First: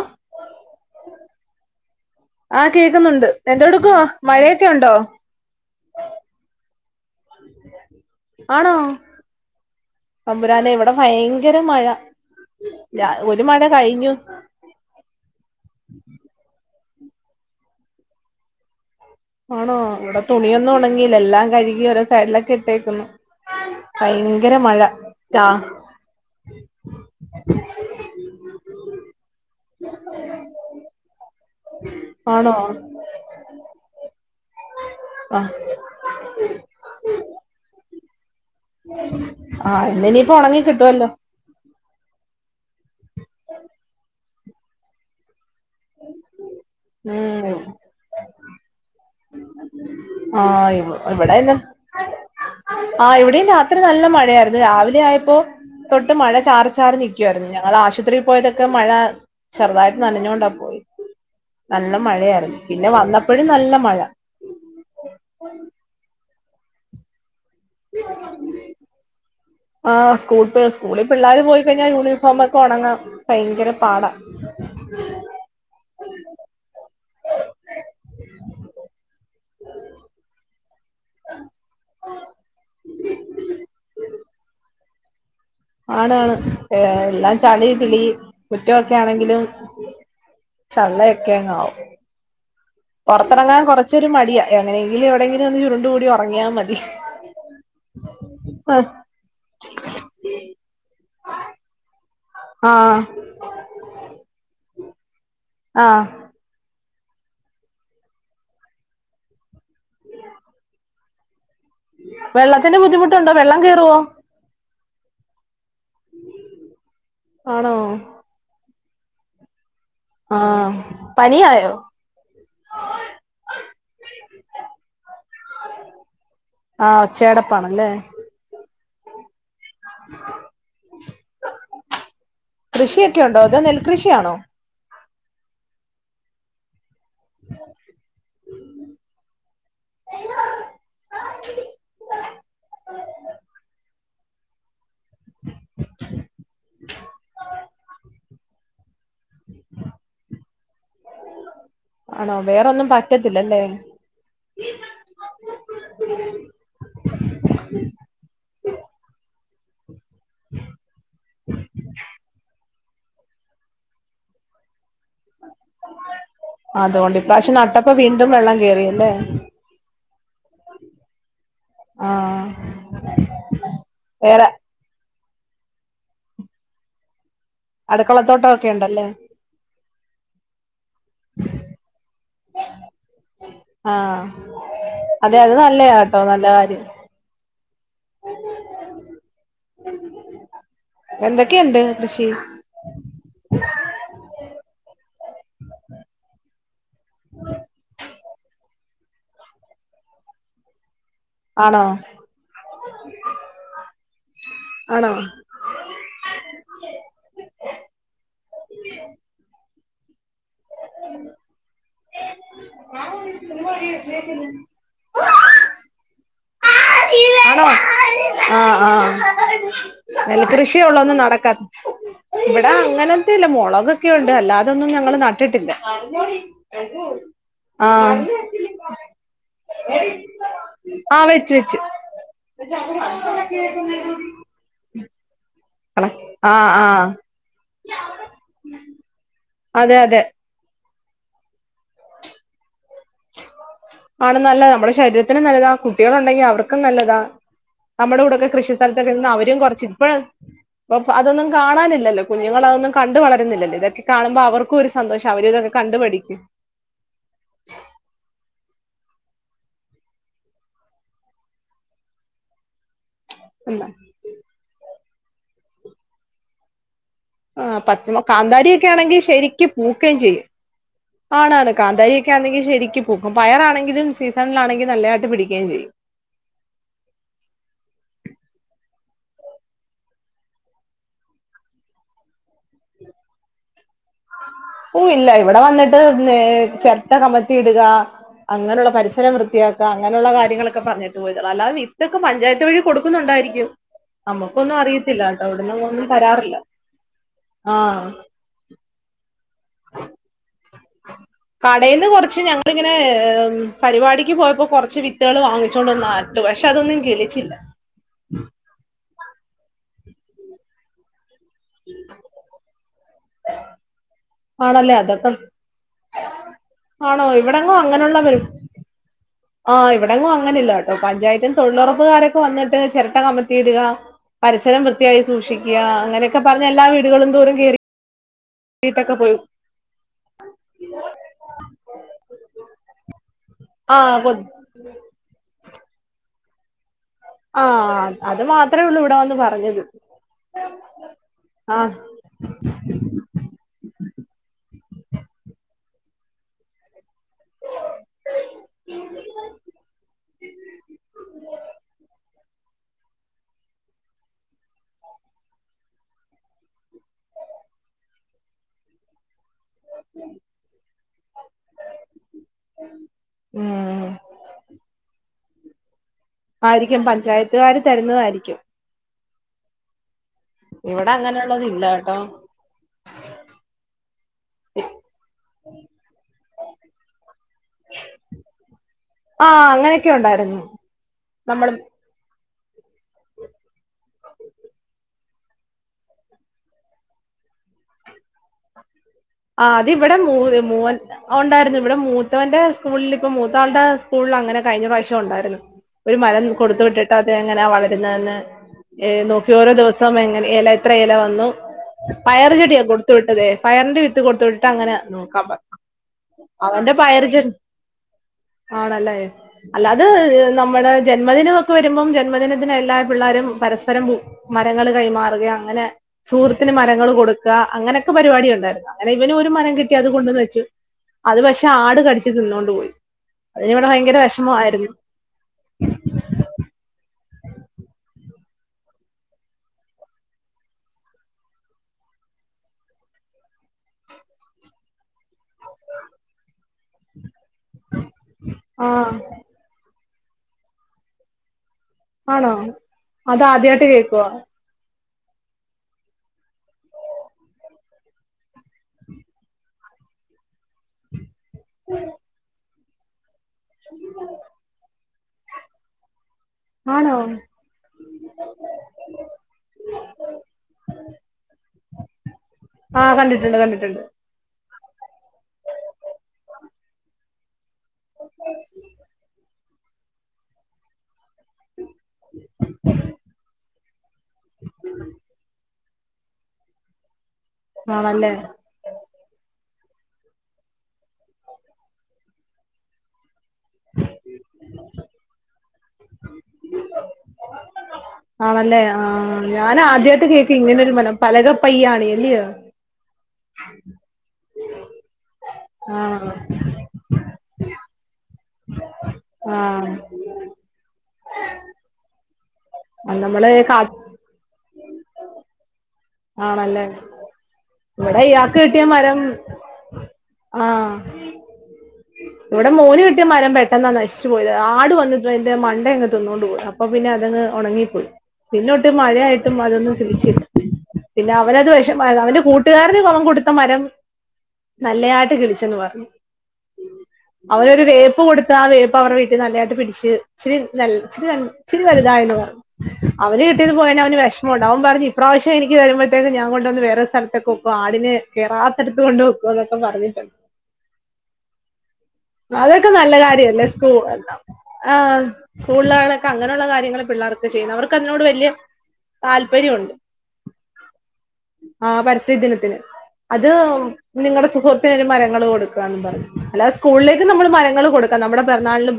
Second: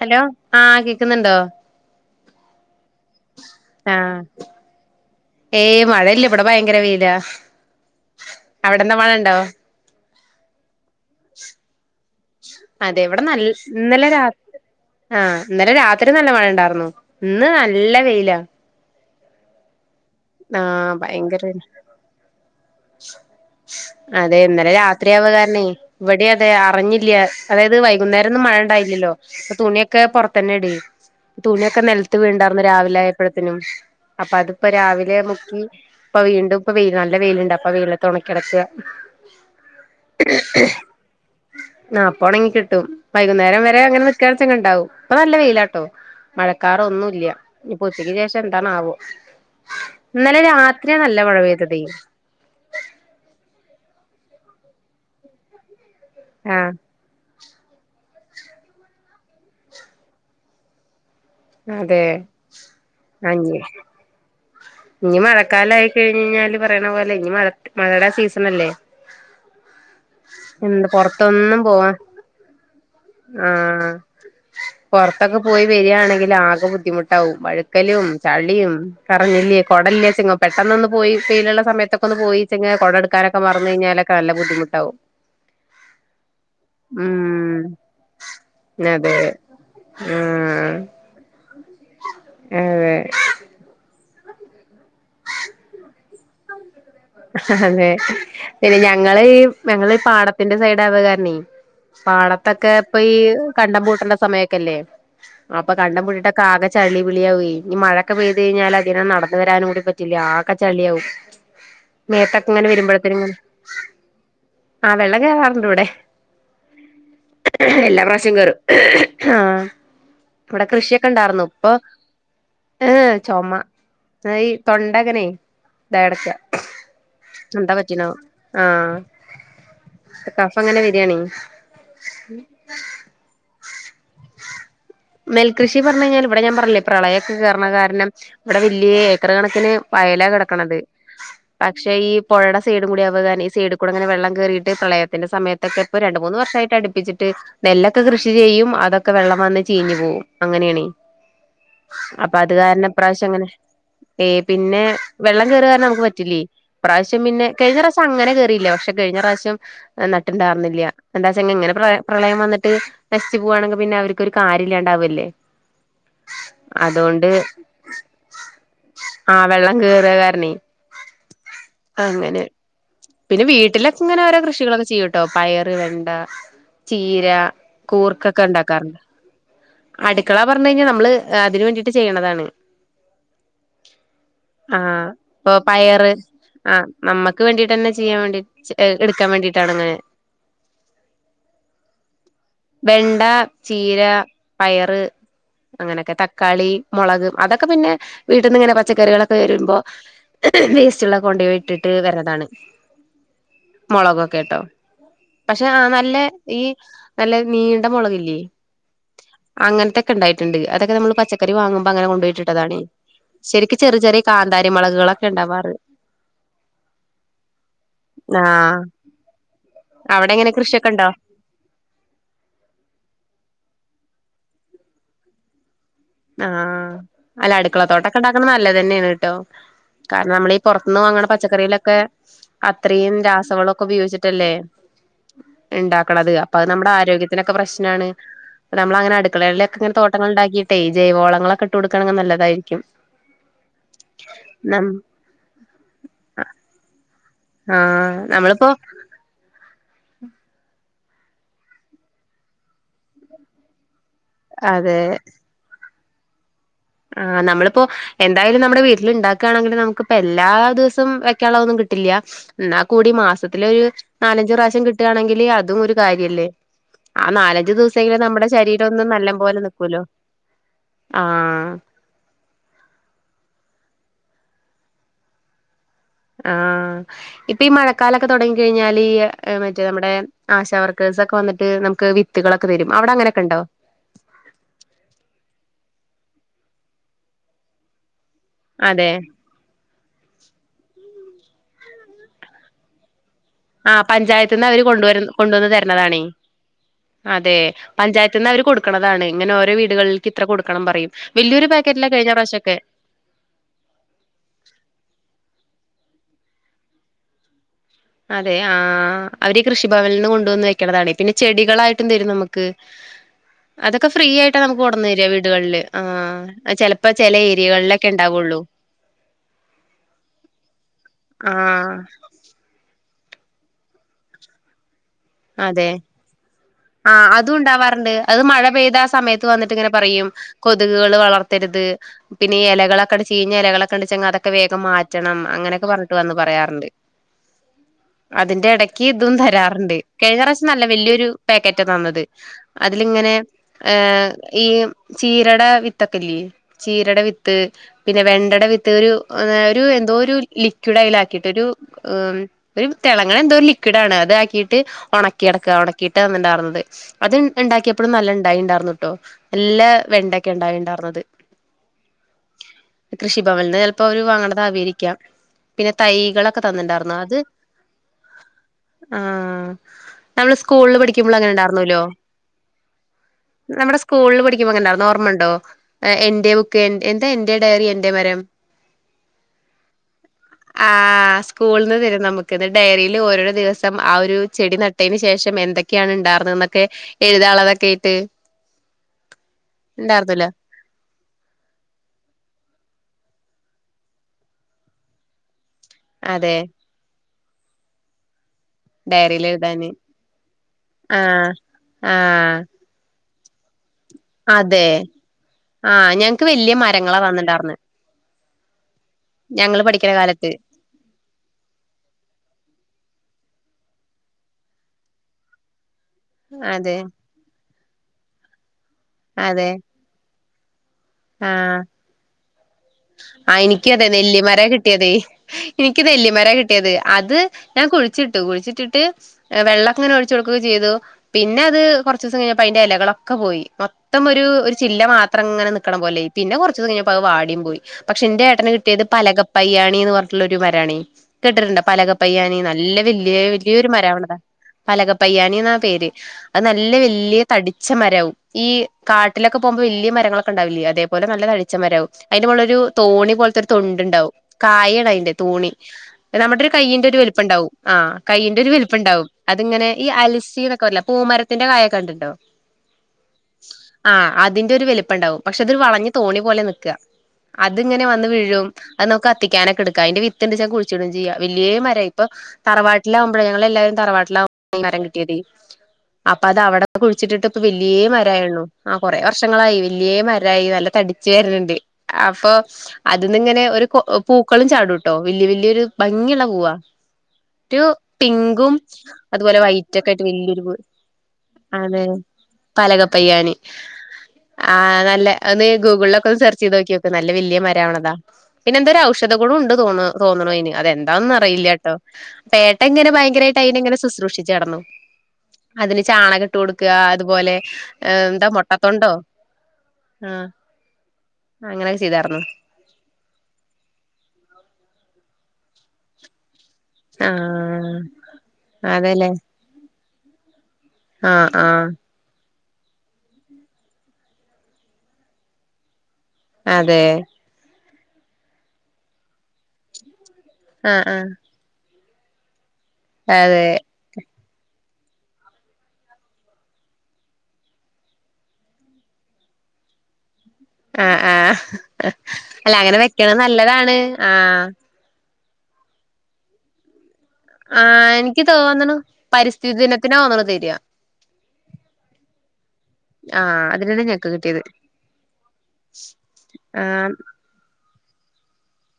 Hello ആ കേക് കേക്കുന്നുണ്ടോ ആഹ കേക്കുന്നുണ്ട് എന്തോടുക്കുവാ ആഹ് മഴയൊക്കെ ഒണ്ടോ ല അവിടെ എന്താ മഴയുണ്ടോ അമ്പുരാനെ ഇവിടം അതെ ഇവിടെ ഒരു നല്ല മഴ ഇന്നലെ കഴിഞ്ഞു രാത്രി ആഹ് ഇന്നലെ രാത്രി നല്ല മഴ ഒണ്ടാർരുന്നു ഇന്ന് നല്ല വെയിലാ ആണോ ഇവിടെ ആ തുണിയൊന്നും ഉണങ്ങിയില്ല ഭയങ്കര എല്ലാം കഴുകി ഓരോ സൈഡിലൊക്കെ ഇട്ടേക്കുന്നു അതെ ഭയങ്കര ഇന്നലെ മഴ രാത്രിയാവ ആഹ് കാരണേ ഇവിടെ അതെ അറിഞ്ഞില്ല്യ അതായത് വൈകുന്നേരൊന്നും മഴ ഇണ്ടായില്ലല്ലോ അപ്പൊ തുണിയൊക്കെ പൊറത്തന്നെയിടില് തുണിയൊക്കെ നിലത്ത് ആണോ വീണ്ടായിർരുന്നു രാവിലൊയപ്പോഴത്തിനും അപ്പൊ അതിപ്പോ രാവിലെ ആഹ് വീണ്ടും ഇപ്പോ വെയില് നല്ല വെയിലണ്ട് ലത്ത് ഒണക്കി കിടക്ക ആഹ് ഇന്നിനിയിപ്പോ ഉണങ്ങി കിട്ടുവല്ലോ ആ അപ്പോണെങ്ങി കിട്ടും വൈകുന്നേരം വരെ അങ്ങനെ [unintelligible] പ്പ നല്ല വെയില ട്ടോ മഴക്കാറൊന്നുല്യ ഉം ഇനി ഉച്ചക്ക് ശേഷ എന്താണാവോ ഇന്നലെ ആഹ് രാത്രി ആ നല്ല മഴ പെയിതതെ ആ ഇവിടെയും രാത്രി നല്ല മഴയായിരുന്നു രാവിലെ ആയപ്പോ തൊട്ട് മഴ ചാറി ആഹ് ചാറി നിക്കുവായിരുന്ന് ഞങ്ങൾ ആശുപത്രിൽ പോയതൊക്കെ മഴ ചെറുതായിട്ട് നനഞ്ഞൊണ്ടാ പോയ അതെ അഞ് നല്ല മഴ ഇനി മഴക്കാല ആയി കഴിഞ്ഞഴിഞ്ഞാല് പറയണ പോലെ ഇനി മഴ മഴയുടെ സീസണല്ലേ ആ സ്കൂൾ എന്ത് സ്കൂളി പിള്ളേർ പൊറത്തൊന്നും പോയി കഴിഞ്ഞാൽ പോവാൻ യൂണിഫോമൊക്കെ ഉണങ്ങ ഭയങ്കര ആഹ് പാടാ പൊറത്തൊക്കെ പോയി വരിയാണെങ്കില് ആകെ ബുദ്ധിമുട്ടാവും വഴുക്കലും ചളിയും കറഞ്ഞില്ലേ കൊടല്ലേ ചെങ്ങ പെട്ടെന്നൊന്ന് പോയി പയിലുള്ള സമയത്തൊക്കെ ഒന്ന് പോയി ചെങ്ങ കൊട എടുക്കാനൊക്കെ മറു കഴിഞ്ഞാലൊക്കെ നല്ല ബുദ്ധിമുട്ടാാവും ആണാണ് ഏ എല്ലാം ചളി പിളി മുറ്റം ഒക്കെ അതെ ആണെങ്കിലും ആഹ് ചള്ളയൊക്കെങ്ങാവും അതെ [inaudible] പുറത്തിറങ്ങാൻ കൊറച്ചൊരു മടിയാ എങ്ങനെങ്കിലും എവിടെങ്കിലും ഒന്ന് ചുരുണ്ട് കൂടി ഉറങ്ങിയാ മതി അതെ പിന്നെ ഞങ്ങള് ഞങ്ങ പാടത്തിന്റെ സൈഡ് ആവ കാരണം ആ പാടത്തൊക്കെ ഇപ്പ ഈ കണ്ടംപൂട്ടേണ്ട സമയൊക്കെല്ലേ അപ്പൊ ആ കണ്ട പൂട്ടിട്ട ക്കാകെ ചളി വിളിയാവ ഇനി മഴൊക്കെ പെയ്ത് കഴിഞ്ഞാൽ അതിന നടന്ന് വരാനും കൂടി പറ്റില്ല ആകെ ചളിയാവും മേത്തൊക്കെ ഇങ്ങനെ വെള്ളത്തിന്റെ ബുദ്ധിമുട്ടുണ്ടോ വെള്ളം കേയറുവോ ആ വെള്ളം കേരാറുണ്ട് ഇവിടെ ആണോ എല്ലാ പ്രാവശ്യം കേറും ആ ആ ഇവിടെ കൃഷിയൊക്കെ ഉണ്ടായിർന്നു ഇപ്പൊ പനിയായോ ഏ ചുമ ഈ തൊണ്ടകനെ ഇതടയ്ക്ക ഒച്ചടപ്പാണല്ലേ ആ കൃഷി ഒക്കെ ഉണ്ടോ നെൽകൃഷി ആണോ നെൽക്കൃഷി പറഞ്ഞു കഴിഞ്ഞാൽ, ഇവിടെ ഞാൻ പറഞ്ഞില്ലേ പ്രള യക്കെ കേർണ കാരണം ഇവിടെ വലിയ ഏക്കറ് കണക്കിന് വയലാ കെടക്കണത്. പക്ഷേ, ഈ പൊഴടെ സൈഡും കൂടി അവക ഈ സൈഡിക്കൂടങ്ങനെ വെള്ളം കേറീട്ട് പ്രളയം. ത്തിന്റെ സമയത്തൊക്കെ ഇപ്പ രണ്ട് മൂന്ന് വർഷമായിട്ട് അടുപ്പിച്ചിട്ട് നെല്ലൊക്കെ കൃഷി. ചെയ്യും അതൊ ഒക്കെ വെള്ളം വന്ന് ചീഞ്ഞു പോകും അങ്ങനെയാണേ. അപ്പൊ ആണോ അത് വേറൊന്നും കാരണം ഈ പ്രാവശ്യം അങ്ങനെ പറ്റത്തില്ലല്ലേ പിന്നെ വെള്ളം കേറുകാരണം നമുക്ക് പറ്റില്യേ. ഈ പ്രാവശ്യം പിന്നെ, കഴിഞ്ഞ പ്രാവശ്യം അങ്ങനെ കേറിയില്ല. പക്ഷെ കഴിഞ്ഞ പ്രാവശ്യം നട്ടുണ്ടായിരുന്നില്ല. എന്താച്ചെങ്ങിനെ പ്ര പ്രളയം വന്നിട്ട്. ക്ക് നശിച്ച പോവാണെങ്കിൽ പിന്നെ അവരിക്കൊരു കാര്യയില്ലാണ്ടാവയല്ലേ. ല്ലേ. അതുകൊണ്ട് അതൊണ്ട് ഇപ്രാവശ്യം നട്ടപ്പോ വീണ്ടും വെള്ളം കേറിയല്ലേ ആ വെള്ളം കേറിയക്കാരണേ. അങ്ങനെ. ആഹ് പിന്നെ വീട്ടിലൊക്കെങ്ങിനെ ഓരോ വേറെ കൃഷികളൊക്കെ ചെയ്യു ട്ടോ പയറ്, വെണ്ട, ചീര കൂർക്കക്കെ അടുക്കളത്തോട്ടം ഒക്കെ ഉണ്ടാക്കാറുണ്ട്. ഉണ്ടല്ലേ അടുക്കള പറഞ്ഞു കഴിഞ്ഞാൽ നമ്മള് അതിന് വേണ്ടിട്ട് ചെയ്യണതാണ്. ആഹ് ആ അതെ അത് നല്ലയാ കേട്ടോ നല്ല കാര്യം നമ്മെ വേണ്ടിട്ടന്നെ ചെയ്യാൻ വേണ്ടി ചെ എടുക്കാൻ വേണ്ടിട്ടാണ് അങ്ങനെ. എന്തൊക്കെയുണ്ട് കൃഷി വെണ്ട, ചീര പയറ് അങ്ങനക്കെ തക്കാളി. മുളകും. അതൊക്കെ പിന്നെ വീട്ടിന്നിങ്ങനെ. പ ച്ചക്കറികളൊക്കെ വരുമ്പോ വേസ്റ്റുള്ള കൊ ആണോ ഇട്ടു തരണതാണ്. മുളകൊക്കെ ഇട്ടോ? ആണോ പക്ഷെ ആ നല്ല ഈ നല്ല നീണ്ട മുളകില്ലേ? അങ്ങനത്തെക്ക യൊണ്ടായി ട്ടുണ്ട്. അതൊക്കെ നമ്മള് പച്ചക്കറി വാങ്ങുമ്പോ അങ്ങനെ കൊണ്ട് പോയിട്ടിട്ടതാണേ. ശെരിക്ക് ചെറിയ ചെറിയ കാന്താരിമുളകു കളൊക്കെ ഉണ്ടാവാറ്. ആണോ? ആഹ് ആഹ് [inaudible] അവിടെ എങ്ങനെ കൃഷിയൊക്കെ നെൽകൃഷിയൊള്ള് ഉണ്ടോ ഒന്നും നടക്കാ. ഇവിടെ അങ്ങനൊന്നുല്ല മൊളക്. ക്കെണ്ട് അല്ലാതൊന്നും ഞങ്ങള് നട്ടിട്ടില്ല. ആഹ്, അല്ല ആഹ് അടുക്കളത്തോട്ടൊക്കെയൊണ്ടാക്കണ നല്ലത് തന്നെയാണ് കേട്ടോ. കാരണം നമ്മളീ പൊറത്തൂന്ന് വാങ്ങണ ആഹ് പച്ച വെച്ച് വെച്ച് ച്ചക്കറിയിലൊക്കെ അത്രയും രാസവളക്കൊപയോഗിച്ചിട്ടല്ലേ. ഇണ്ടാക്കണത്. ആ അപ്പൊ അത് നമ്മ്ടെ ആ ആരോഗ്യത്തിനെക്കെ പ്രശ്നാണ്. പ്പ നമ്മള് അങ്ങനെ അടുക്ക അങ്ങനെ അതെ അതെ തോട്ടങ്ങളൊണ്ടാക്കി. ഈ ജൈവളങ്ങളൊക്കെയിട്ട് കൊടുക്കണങ്കി നല്ലതായിരിക്കും. ആണ് നല്ലത്. നം നമ്മളെ ശരീരത്തിനും നല്ലതാ. കുട്ടികളൊണ്ടെങ്കിൽ അവർക്കും നല്ലതാ. ആഹ് നമ്മുടെ കൂടെക്കെ നമ്മളിപ്പോ കൃഷി സ്ഥലത്തൊക്കെ നിന്ന് അവരും കുറ ഇപ്പഴ ഇപ്പ അതൊന്നും കാണാനില്ലല്ലോ കുഞ്ഞുങ്ങൾ അതൊന്നും കണ്ട വളരുന്നില്ലല്ലോ ഇതൊക്കെ കാണുമ്പോ അവർക്കും ഒരു സന്തോഷ അവരിതൊക്കെ കണ്ടുപഠി ഇ ആഹ നമ്മളിപ്പോ എന്തായാലും നമ്മടെ വീട്ടി ഉണ്ടാക്കുകയാണെങ്കി നമുക്കിപ്പ എല്ലാ ദിവസം വെക്കാനുള്ള ഒന്നും കിട്ടില്ല എന്നാക്കും കൂടി മാസത്തിലെ ഒര് എന്നാ നാലഞ്ച് റാവിശ്യം കി കിട്ടാആണെങ്കില് അതും ഒര് കാര്യല്ലേ ആ നാലഞ്ചു പച്ചമ ദിവസമെങ്കിലും നമ്മുടെ ശരീരം കാന്താരിയെക്കെ ഒന്ന് ആണെങ്കി നല്ല പോലെ ശെരിക്കും നിക്കൂല്ലോ പൂക്കയും ചെയ്യും ആണാണ് ആഹ് കാന്താരി ക്കാനെങ്കി ശെരിക്ക് പൂകും പയറാണെങ്കിലും സീസണിലാണെങ്കി നല്ലതായിട്ട് പിടിക്കുകയും ചെയ്യും ആഹ്ആ ഇപ്പൊ ഈ മഴക്കാലക്കെ തുടങ്ങി കഴിഞ്ഞാല് ഈ മറ്റേ നമ്മുടെ ആശ വർക്കേഴ്സ് ഒക്കെ വന്നിട്ട് നമുക്ക് വിത്തുകളൊക്കെ തരും അവടങ്ങനെക്കൊണ്ടോ ഓഹ് ഇല്ല ഇവിടെ വന്നിട്ട് ചെരട്ട കമത്തി ഇടുക അങ്ങനൊള്ള അതെ പരിസരം വൃത്തിയാക്ക അങ്ങനെയുള്ള കാര്യങ്ങളൊക്കെ പറഞ്ഞിട്ട് അല്ലാതിത്തോക്കെ പഞ്ചായത്ത് വഴി കൊടുക്കുന്നൊണ്ടായിരിക്കും ആഹ് പഞ്ചായത്തീന്ന് അവര് കൊണ്ട് വരും ഇവിടന്നും ഒന്നും കൊണ്ടന്ന്തരുന്നതാണേ തരാറില്ല അതെ ആ പഞ്ചായത്ത് നിന്ന് അവര് കൊടുക്കണതാണ് ഇങ്ങനെ ഓരോ വീടുകളിലേക്ക് ഇത്ര കൊടുക്കണം പറയും വലിയൊരു പാക്കറ്റിലാ കടയിൽന്ന് കഴിഞ്ഞ കുറച്ച് പ്രാവശ്യൊക്കെ ഞങ്ങളിങ്ങനെ പരിപാടിക്ക് പോയപ്പോ കുറച്ച് വിത്തുകൾ വാങ്ങി ആറട്ട് ക്ഷെ അതൊന്നും ഗിളിച്ചില്ല അതെ ആഹ്ആ അവരീ കൃഷിഭവനിന്ന് കൊണ്ടന്നെക്കണതാണെ പിന്നെ ചെടികളായിട്ട് തരും നമുക്ക് അതെക് ആണല്ലേ അതക്കെ ആഹ് ചെലപ്പോ ആണോ ചെല ഇവിടെങ്ങും ഏരിയകളിലൊക്കെ അങ്ങനെുള്ളവര് ഇണ്ടാവുള്ളൂ ആ ഇവിടെങ്ങും അങ്ങനില്ല കേട്ടോ പഞ്ചായത്തി ആഹ് തൊഴിലുറപ്പുകാര് വന്നിട്ട് ചെല ട്ട കമത്തിയിട്ക പരിസരം വൃത്ത് ത്തിയായി സൂക്ഷിക്കുക അതെ അങ്ങനെക്കെ പറഞ് എല്ലാ ആഹ് വീടുകളും ദോരും അതും കേറി ഉണ്ടാവാറുണ്ട് അത് മഴ പെയ്താ ആ സമയത്ത് വന്നിട്ട് ഇങ്ങനെ പറയും കൊതുക് കൾ വളർത്തരുത് പിന്നെ ഇലകളൊക്കെ ചീഞ് ആ ഇലകളൊക്കെ ഉണ്ടെ പൊ അതൊക്കെ വേഗം മാറ്റണം അങ്ങനൊക്കെ പറഞ്ഞിട്ട് വന്ന് പറയാറ്ണ്ട് ആഹ്ആ അത് മാത്ര ഒള്ളൂ ഇവിടെ വന്ന് പറഞ്ഞത് കഴിഞ്ഞറാശ്യം നല്ല വല്യരു ആ പാക്കറ്റ തന്നത് അതിലിങ്ങനെ ഈ ചീരടെ വി തക്കിലി ചീരടെ വിത്ത് വിത്ത് പിന്നെ വെണ്ടടെ വിത്ത് ഒര് ഒരു എന്തോ ഒരു ലിക്വിഡ് അയില് ആക്കിട്ട് ഒരു ഒരു തെളങ്ങണെന്തോ ഒര് ലിക്വിഡ് ആണ് അത ആക്കിയിട്ട് ഉണക്കി എടക്കാ ഉണക്കിട്ട് വന്നിണ്ടായിരുന്നത് അത് ഉണ്ടാക്കിയപ്പോഴും നല്ല ഇണ്ടായി ഉണ്ടായിർന്നട്ടോ എല്ലാ വെണ്ടൊക്കെ ണ്ട ണ്ടാർന്നത് കൃഷിഭവനിൽന്ന് ഉം ചിലപ്പോ അവര് വാങ്ങൻണ്ടത് ആ വിരിക്കാം പിന്നെതീ ആയിരിക്കും പഞ്ചായത്ത്കാര് തരുന്നതായിരിക്കും ആഹ്ആ നമ്മള് സ്കൂളിൽ ഇവിടെ പഠിക്കുമ്പോൾ അങ്ങനെ അങ്ങനെയുള്ളത് ഇല്ല ഉണ്ടായിരുന്നല്ലോ കേട്ടോ നമ്മുടെ സ്കൂളിൽ പഠിക്കുമ്പോണ്ട ഓർമ്മുണ്ടോ എ ബുക്ക് എന്താ എന്റെ ഡയറി എന്റെ മരം ആ അങ്ങനെയൊക്കെ ഉണ്ടായിരുന്നു ആ നമ്മൾ സ്കൂളന്ന് തരും നമുക്ക് ഡയറിയില് ഓരോരോ ദിവസം ആ ഒരു ചെടി നട്ടതിന് ശേഷം എന്തൊക്കെയാണ് ഉണ്ടായിരുന്നത് എന്നൊക്കെ എഴുതാനുള്ളതൊക്കെ ഇട്ട് ആ അത് ഇവിടെ മൂ മൂവൻ ഉണ്ടായിരുന്നു മൂത്തവന്റെ സ്കൂളിൽ ഇപ്പൊ മൂത്താളുടെ സ്കൂളിൽ അങ്ങനെ കഴിഞ്ഞ പ്രാവശ്യം ഉണ്ടായിരുന്നു ഒരു മരം അതെ കൊടുത്തു വിട്ടിട്ട് ഇതെങ്ങനാ വളരുന്നതെന്ന് ഏ ഡയറിൽ നോക്കി ഓരോ എഴുതാന് ദിവസം എങ്ങനെ ഇല ഇത്ര ഇല വന്നു ആഹ് പയർ ആഹ് ചെടിയൊക്കെ കൊടുത്ത വിട്ടതെ പയറിന്റെ വിത്ത് അതെ നോക്കാൻ പറഞ്ഞു ആ ഞങ്ങക്ക് വലിയ അവന്റെ മരങ്ങളാ പയറ് ചെ തന്നിട്ടുണ്ടായിരുന്നേ ആണല്ലേ അല്ലാതെ നമ്മുടെ ജന്മദിനമൊക്കെ വരുമ്പോം ജന്മദിനത്തിന് എല്ലാ പിള്ളേരും പരസ്പരം മരങ്ങൾ കൈമാറുക അങ്ങനെ സുഹൃത്തിന് അതെ മരങ്ങൾ കൊടുക്കുക അങ്ങനെ പരിപാടി ഉണ്ടായിരുന്നോ ഇവന് ഒരു മരം കിട്ടി അത് കൊണ്ടുവന്ന് വച്ചു ആ പോയി ആ അതിനിവിടെ എനിക്കും അതെ ഭയങ്കര വിഷമമായിരുന്നു എനിക്ക് നെല്ലിമര കിട്ടിയത് അത് ഞാൻ കുഴിച്ചിട്ടു കുഴിച്ചിട്ട് വെള്ളം ഇങ്ങനെ ഒഴിച്ചു കൊടുക്കുക ചെയ്തു പിന്നെ അത് കുറച്ച് ദിവസം കഴിഞ്ഞപ്പ അതിന്റെ ഇലകളൊക്കെ പോയി മൊത്തം ഒരു ചില്ല മാത്രം ഇങ്ങനെ നി ആക്കണം പോലെ പിന്നെ കുറച്ച് ദിവസം കഴിഞ്ഞ് അത് വാടി പോയി പക്ഷെ എന്റെ ഏട്ടന് ആ കിട്ടിയത് പലകപ്പയ്യാണിഎന്ന് പറഞ്ഞ ഒരു മരണി കേെട്ടിട്ടു ടൊ [unintelligible] ആണോ പലകപ്പയ്യാനി നല്ല വലിയ അത് ആദ്യമായിട്ട് വലിയൊരു കേൾക്കുവാ മരമാകണതാ പലക പയ്യാനി എന്ന പേര് അത് നല്ല വലിയ തടിച്ച മരമാവും ഈ കാട്ടിലൊക്കെ പോകുമ്പോ വലിയ മരങ്ങളൊ ഉണ്ടാവില്ല അതേ പോലെ നല്ല തടിച്ചമരമാകും അതിന്റെ മുകളിൽ ഒരു തോണി പോലെ തൊണ്ടുണ്ടാവും കായയാ തോണി നമ്മുടെ ഒരു കൈയ്യിന്റെ ആണോ ഒരു വലിപ്പം ഉണ്ടാവും ആ കൈയ്യിന്റെ ഒരു വലിപ്പം ഉണ്ടാവും അതിങ്ങനെ ഈ അലിസി എന്നൊക്കെ പൂമരത്തിന്റെ കായൊക്കെ കണ്ടിട്ടുണ്ടോ ആ കണ്ടിട്ടുണ്ട് കണ്ടിട്ടുണ്ട് ആ അതിന്റെ ഒരു വലിപ്പ എപ്പണ്ടാവും പക്ഷെ ഇതൊരു വളഞ്ഞ് തോണി പോലെ നിക്കുക. അത്ങ്ങനെ വന്ന് വീഴും അത് നമുക്ക് കത്തിക്കാന എടുക്ക അതിന്റെ വിത്ത്ണ്ട് ച കുഴിച്ചിടും ചെയ്യാ വലിയ മരായി ഇപ്പൊ തറവാട്ടിലാകുമ്പോഴ ഞങ്ങള് എല്ലാരും തറവാട്ടിലാ മരം കിട്ടിയതേ അപ്പൊ അത് അവിടെ കുഴിച്ചിട്ടിട്ട്. വലിയേ ആണല്ലേ മരായുള്ളു അ കുറെ വർഷങ്ങളായി വ വലിയേ മ രായി നല്ല തടിച്ചു വരണുണ്ട് അപ്പൊ അ അതീങ്ങനെ ഒരു കൊ പൂക്കളും ചാടുട്ടോ വല്യ വല്യ എയരു ഭംഗിയള പോൂവാ ആണല്ലേ ആ ഞാൻ വൈറ്റ് ഒക്കെ ആയിട്ട് ആദ്യായിട്ട് കേക്കാ വലിയൊരു പൂ ഇങ്ങനൊരുമനം പലകപയ്യാണി അല്ലിയോ പയ്യാണി ആന്നല്ലേ. അത് നീ ആ ഗൂഗിളിലൊക്ക ഒന്ന് സെർച്ച്‌ ചെയ്ത് നോക്കിനോക്ക് നല്ല വല്യ മര രാവണതാ. പിന്നെ എന്തോരു ഔഷധ ആ ഗുണം ഉണ്ട് തോന്ന് തോന്നണ് അയിന് അതെന്താ ന്താന്ന് അറിയില്ലാട്ടോ. പേട്ട എങ്ങനെ ആ, നമ്മള് ഭയങ്കരായിട്ട് കാ അയിനെങ്ങനെ ശുശ്രൂഷിച്ചുഅടന്നു അതി ചാണകഇട്ടു ആണല്ലേ കൊടുക്കുക അതുപോലെ ഇവിടെ എന്താ മുട്ടതൊണ്ടോ. ആഹ ഇവിടെ മോന് കിട്ടിയ മരം പെട്ടെന്നാ നശിച്ചു പോയത് ആട് വന്നിട്ടതിന്റെ മണ്ട അങ്ങ് തിന്നോണ്ട് പോയ്. അപ്പൊ പിന്നെ അതങ്ങ് ആഹ് ഉണങ്ങിപ്പോയി പിന്നൊട്ടു അതെല്ലേ മഴയായിട്ടും അതൊന്നും. പിടിച്ചില്ല. പിന്നെ ആഹ് അവനത് ആഹ് വിഷമം ആയിരുന്നു അവന്റെ കൂ കൂട്ടുകാരന് അവൻ കൊടുത്ത മരം നല്ലയായിട്ട് കിളിച്ചെന്ന് പറഞ്ഞു. അതെ അവനൊരു വേ പ്പ് കൊടുത്ത് ആ വേപ്പ് അവർടെ വീട്ടിൽ നല്ലയായിട്ട് പിടിച്ച്. ചിരി ആഹ് ആഹ് [unintelligible] ഇതായെന്നു പറ അവന് അതെ കിട്ടിയത് പോയേന് അവന് വിഷമ ടവൻ പറഞ്ഞു ഇപ്രാവശ എനിക്ക് തരുമ്പോതേന് ഞാൻ കൊണ്ട് വന്ന് വേറെ സ്ഥലതൊക്കും ആടിന്ന് കേറാത്തട്ത്ത് കൊണ്ട് വെക്കും അതൊക്കെ പറഞ്ഞിട്ടുണ്ട് ആ ആഹ അല്ല അതൊക്കെ അങ്ങനെ നല്ല വെക്കണ കാര്യല്ലേ നല്ലതാണ് ആഹ് സ്കൂളിൽ ആണ് അങ്ങനുള്ള കാര്യങ്ങള് പിള്ളേർക്ക് ചെയ്യുന്നു ആ അവർക്ക് എനിക്ക് തോന്നന്ന പരിസ്ഥിതി ദിനത്തി ആഹ പരിസ്ഥി ദിനത്തിന് അത് ആഹ് അതിനാണ് ഞങ്ങക്ക് നിങ്ങളുടെ കിട്ടിയത് സുഹൃത്തിന് ഒരു മരങ്ങള് കൊടുക്കാന്ന് പറഞ്ഞ് അല്ലാതെ ആഹ് സ്കൂളിലേക്ക് നമ്മൾ മരങ്ങള് കൊടുക്കാം നമ്മുടെ പിറന്നാളിനും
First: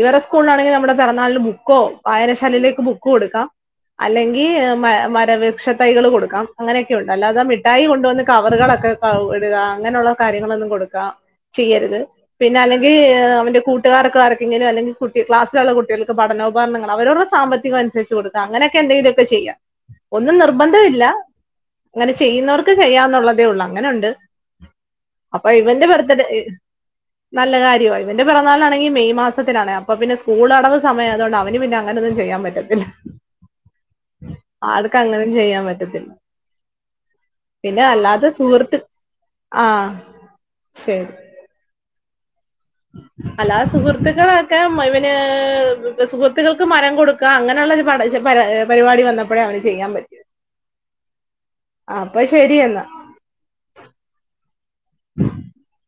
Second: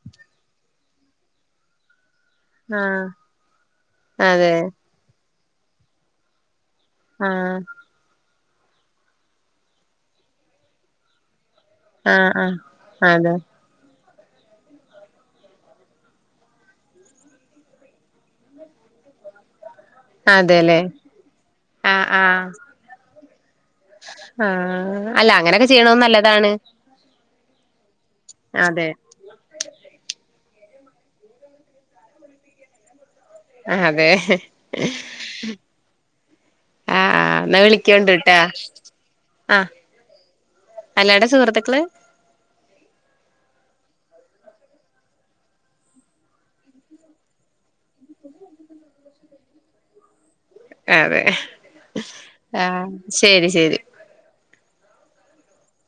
ഇവരുടെ സ്കൂളിലാണെങ്കിൽ നമ്മുടെ പിറന്നാളിന് ബുക്കോ വായനശാലയിലേക്ക് ബുക്ക് ആഹ് കൊടുക്കാം അല്ലെങ്കിൽ അതെ മര വൃക്ഷ തൈകൾ കൊടുക്കാം അങ്ങനെയൊക്കൊണ്ട് അല്ലാതെ ആഹ് മിട്ടായി കൊണ്ടുവന്ന് കവറുകളൊക്കെപ്പ വ് ഇടുക അങ്ങനെയുള്ള കാര്യങ്ങളൊന്നും കൊടുക്കാ ചെയ്യരുത് ആഹ് ആഹ് പിന്നെ അല്ലെങ്കീ അതെ അവന്റെ കൂട്ടുകാർ ക്ക് ആർക്കെങ്കിലും അല്ലെങ്കിൽ കുട്ടി ക്ലാസിലൊള്ള കുട്ടികൾക്ക് പഠനോപകരണൾ അവരോര്ടെ സാമ്പത്തിക അനുസരിച്ച് കൊടുക്കാ അങ്ങനെയൊക്കെ എന്തെങ്കിലൊക്കെ ചെയ്യാം ഒന്നും അതെല്ലേ നിർബന്ധവില്ല ങ്ങനെ ചെയ്യുന്നവർക്ക് ചെയ്യാന്നുള്ള തേ ഉള്ളാ ആ അല്ല അങ്ങനൊക്കെ ഇവന്റെ ചെയ്യ്ണും ബർത്ത്ഡേ നല്ലതാണ് നല്ല കാര്യവായും ഇവന്റെ അതെ പിറന്നാളാണെങ്കിൽ മെയ് മാസത്തിലാണ് അപ്പൊ പിന്നെസ് സ്കൂളടവ് സമയായതൊണ്ട് അവന് പിന്നെ അങ്ങനൊന്നും ചെയ്യാൻ പറ്റത്തില്ല ആ അതെ ക്ക് അങ്ങനും ചെയ്യാൻ പറ്റത്തില്ല ആഹ് എന്നാ പിന്നെ അല്ലാതെ വിളിക്കോണ്ടിട്ടാ സുഹൃത്ത് ആ ആഹ് ശരി അല്ലാടെ സുഹൃത്തുക്കള് അല്ലാതെ സുഹൃത്തുക്കളൊക്കെ മെവന് സുഹൃത്തുക്കൾക്ക് മരം കൊടുക്ക അങ്ങനെള്ളൊരു പടേശ പച പരിപാടി വന്നപ്പോഴേ അവന് ചെയ്യാൻ പറ്റിയ അതെ ശരി ആ എന്നാ ശരി ശരി [inaudible]